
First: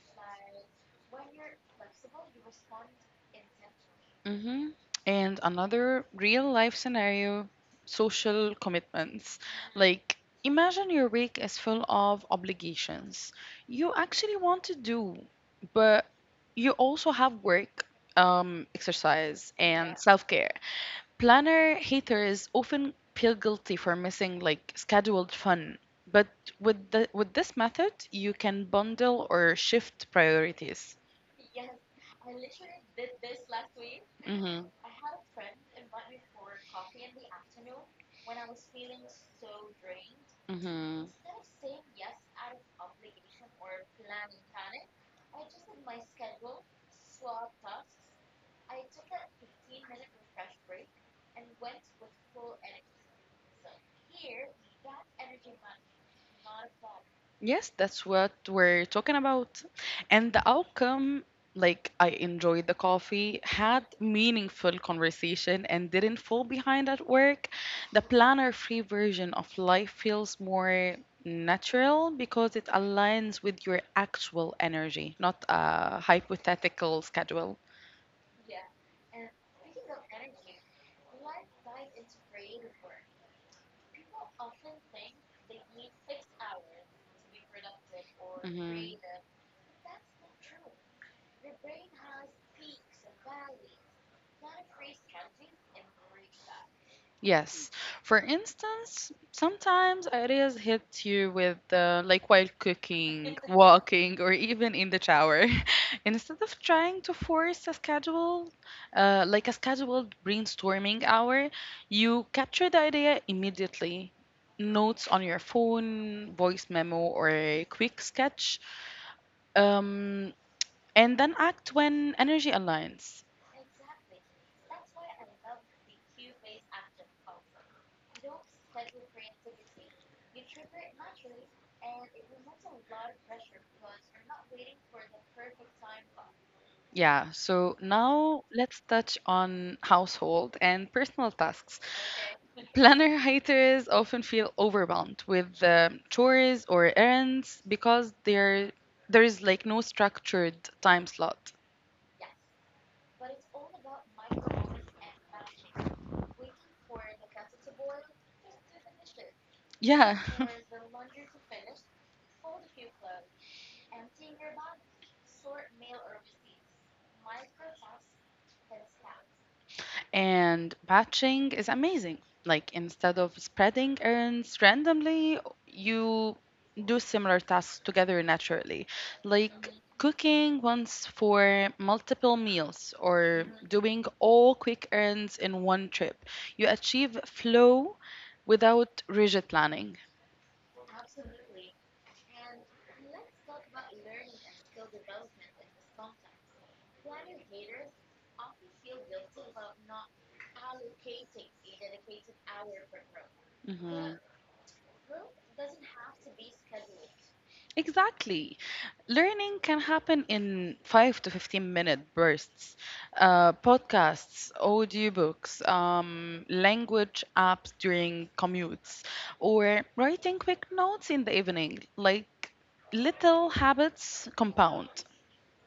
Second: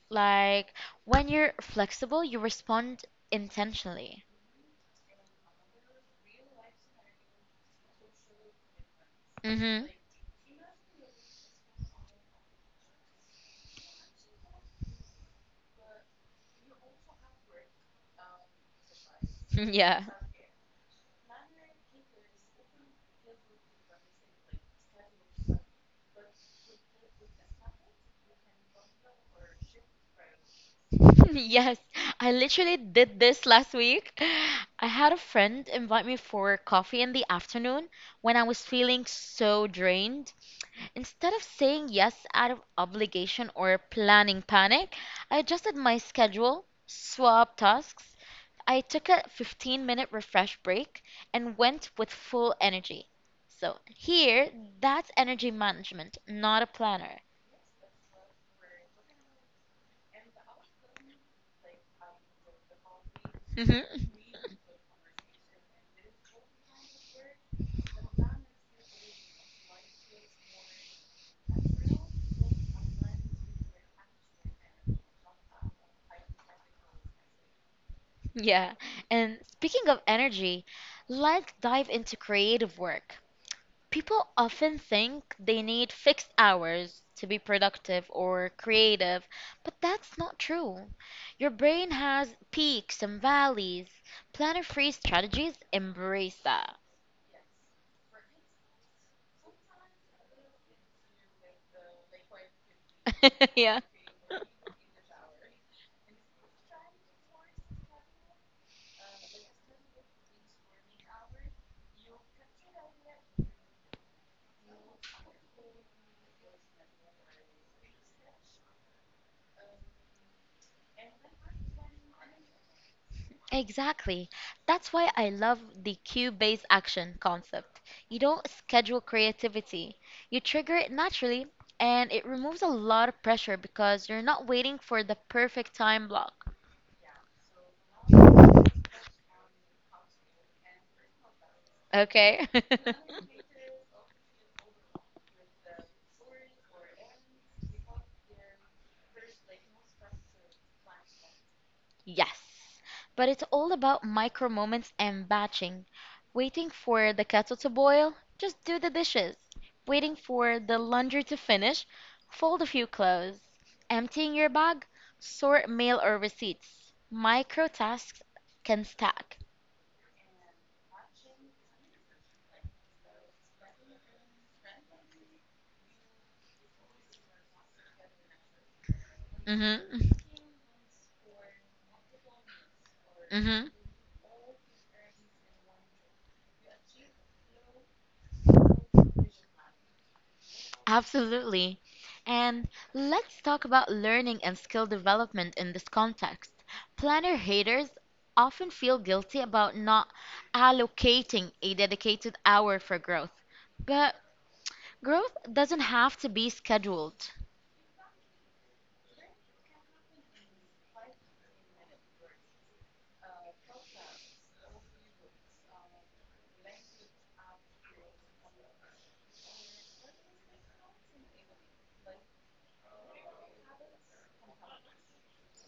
Speaker 1: Like when you're flexible, you respond intentionally.
Speaker 2: Hmm. And another real life scenario, social commitments.
Speaker 1: Mm-hmm.
Speaker 2: Like, imagine your week is full of obligations you actually want to do, but you also have work, exercise, and
Speaker 1: (laughs) Yeah.
Speaker 2: self care. Planner haters often feel guilty for missing like scheduled fun. But with this method, you can bundle or shift priorities.
Speaker 1: (laughs) Yes, I literally did this last week.
Speaker 2: Mm-hmm,
Speaker 1: I had a friend invite me for coffee in the afternoon when I was feeling so drained.
Speaker 2: mm-hmm.
Speaker 1: Instead of saying yes out of obligation or planning panic, I adjusted my schedule, swapped tasks. I took a 15-minute refresh break and went with full energy. So here, that's energy management, not a planner. (laughs)
Speaker 2: Yes, that's what we're talking about. And the outcome, like, I enjoyed the coffee,
Speaker 1: Mhm.
Speaker 2: had meaningful conversation and didn't fall behind at work. The planner-free version of life feels more natural because it aligns with your actual energy, not a hypothetical schedule.
Speaker 1: Yeah. And speaking of energy, let's dive into creative work. People often think they need fixed hours to be productive or
Speaker 2: Mhm.
Speaker 1: creative, but that's not true. Your brain has peaks and valleys. Planner-free strategies embrace that.
Speaker 2: Yes. For instance, sometimes ideas hit you with like while cooking,
Speaker 1: (laughs) Yeah.
Speaker 2: walking, or even in the shower. (laughs) Instead of trying to force a schedule, like a scheduled brainstorming hour, you capture the idea immediately. Notes on your phone, voice memo, or a quick sketch, um, and then act when energy aligns.
Speaker 1: Exactly. That's why I love the cue-based action concept. You don't schedule creativity. You trigger it naturally, and it removes a lot of pressure because you're not waiting for the perfect time block.
Speaker 2: Yeah, so now let's touch on household and personal tasks.
Speaker 1: Okay? (laughs)
Speaker 2: Planner haters often feel overwhelmed with chores or errands because there is like no structured time slot.
Speaker 1: Yes, but it's all about micro moments and batching. Waiting for the kettle to boil, just do the dishes. Waiting
Speaker 2: Yeah.
Speaker 1: for the
Speaker 2: (laughs)
Speaker 1: laundry to finish, fold a few clothes. Emptying your bag, sort mail or receipts. Micro tasks can stack.
Speaker 2: And batching is amazing. Like instead of spreading errands randomly, you do similar tasks together naturally. Like
Speaker 1: Mhm.
Speaker 2: cooking once for multiple meals or
Speaker 1: Mhm.
Speaker 2: doing all quick errands in one trip. You achieve flow without rigid planning.
Speaker 1: Absolutely. And let's talk about learning and skill development in this context. Planner haters often feel guilty about not allocating a dedicated hour for growth. But
Speaker 2: Mhm.
Speaker 1: growth doesn't have to be scheduled.
Speaker 2: Exactly. Learning can happen in 5 to 15 minute bursts. Podcasts, audiobooks, language apps during commutes, or writing quick notes in the evening. Like little habits compound.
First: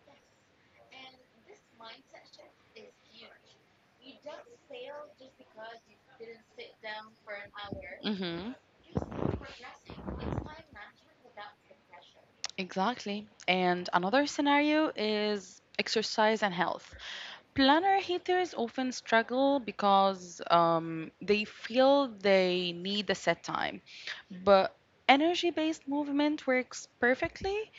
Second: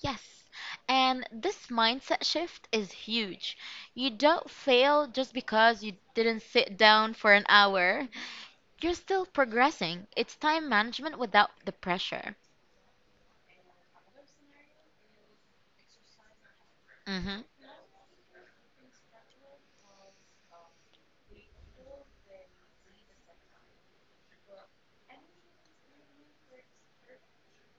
Speaker 1: Yes. And this mindset shift is huge. You don't fail just because you didn't sit down for an hour.
Speaker 2: Hmm.
Speaker 1: You're still progressing. It's time management without the pressure.
Speaker 2: Exactly. And another scenario is exercise and health.
Speaker 1: Hmm.
Speaker 2: Planner haters often struggle because they feel they need a set time. But energy based movement works perfectly.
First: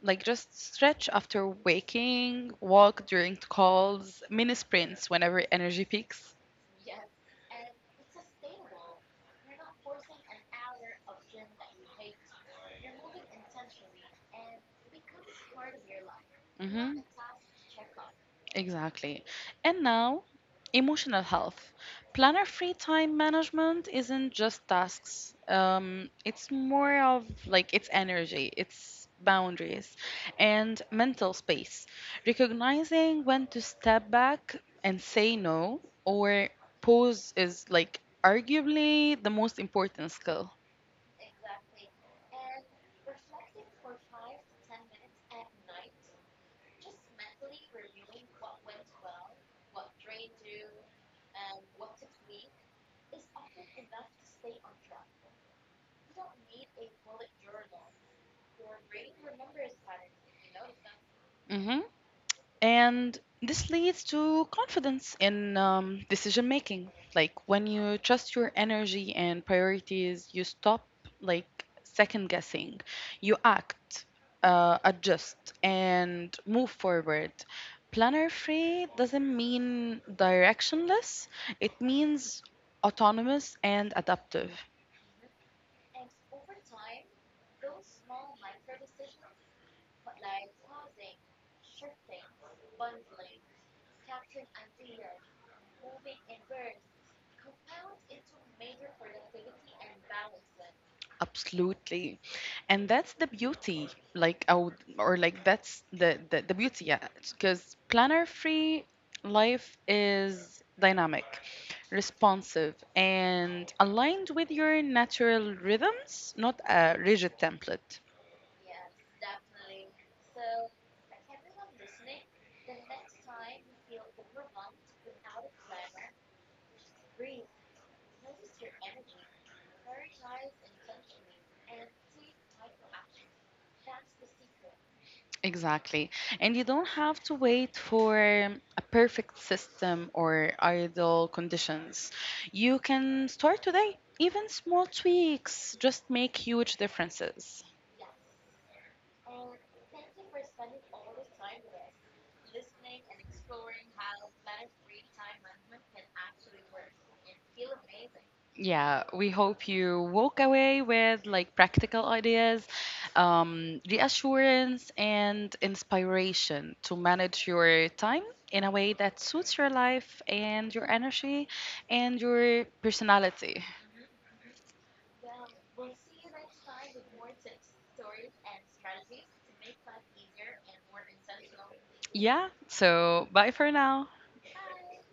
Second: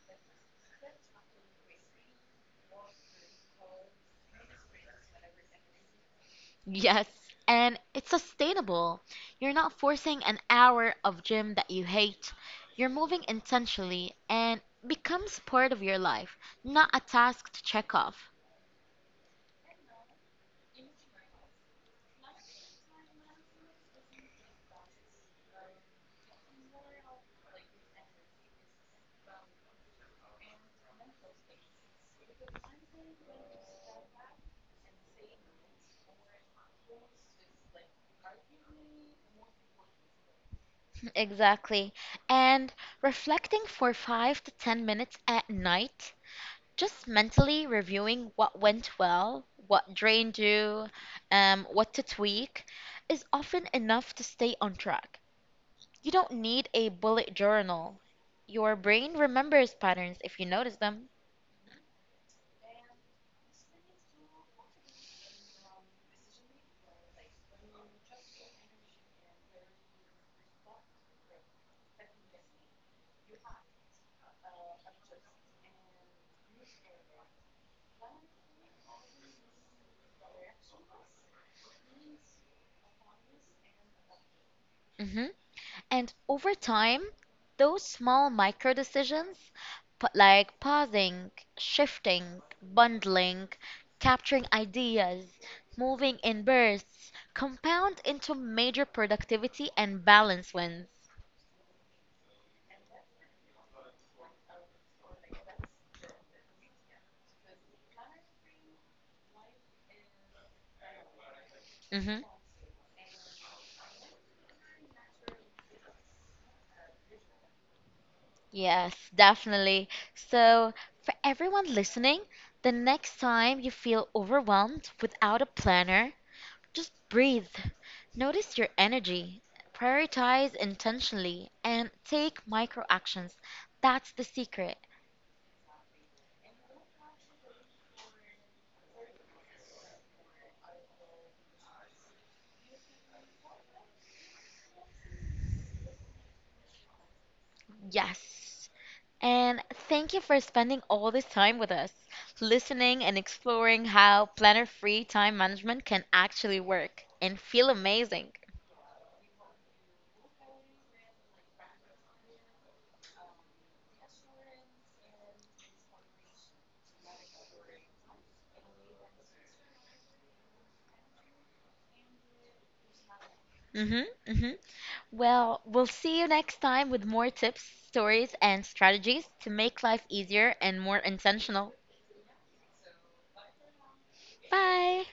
Speaker 2: Like just stretch after waking, walk during calls, mini sprints whenever energy peaks.
Speaker 1: Yes, and it's sustainable. You're not forcing an hour of gym that you hate. You're moving intentionally and becomes part of your life, not
Speaker 2: Hmm.
Speaker 1: a task to check off.
Speaker 2: Exactly. And now, emotional health. Planner free time management isn't just tasks. It's more of like it's energy, it's boundaries, and mental space. Recognizing when to step back and say no or pause is, like, arguably the most important skill.
Speaker 1: (laughs) Exactly. And reflecting for 5 to 10 minutes at night, just mentally reviewing what went well, what drained you, what to tweak, is often enough to stay on track. You don't need a bullet journal. Your brain remembers patterns if you notice them.
Speaker 2: Mm-hmm. And this leads to confidence in decision making. Like when you trust your energy and priorities, you stop, like, second guessing. You act, adjust, and move forward. Planner free doesn't mean directionless, it means autonomous and adaptive.
Speaker 1: Hmm. And over time, those small micro decisions, like pausing, shifting, bundling, capturing ideas, moving in bursts, compound into major productivity and balance wins.
Speaker 2: Absolutely. And that's the beauty, like, I would, or like, that's the beauty, yeah. Because planner free life is dynamic,
Speaker 1: Hmm.
Speaker 2: responsive, and aligned with your natural rhythms, not a rigid template.
Speaker 1: Yes, definitely. So, for everyone listening, the next time you feel overwhelmed without a planner, just breathe. Notice your energy. Prioritize intentionally and take micro actions. That's the secret.
Speaker 2: Exactly. And you don't have to wait for a perfect system or ideal conditions. You can start today. Even small tweaks just make huge differences.
Speaker 1: Yes. And thank you for spending all this time with us, listening and exploring how planner free time management can actually work and feel amazing.
Speaker 2: Yeah, we hope you walk away with like practical ideas, reassurance, and inspiration to manage your time in a way that suits your life and your energy and your personality.
Speaker 1: Mhm. Mhm. Well, we'll see you next time with more tips, stories, and strategies to make life easier and more intentional.
Speaker 2: Yeah, so bye for now.
Speaker 1: Bye.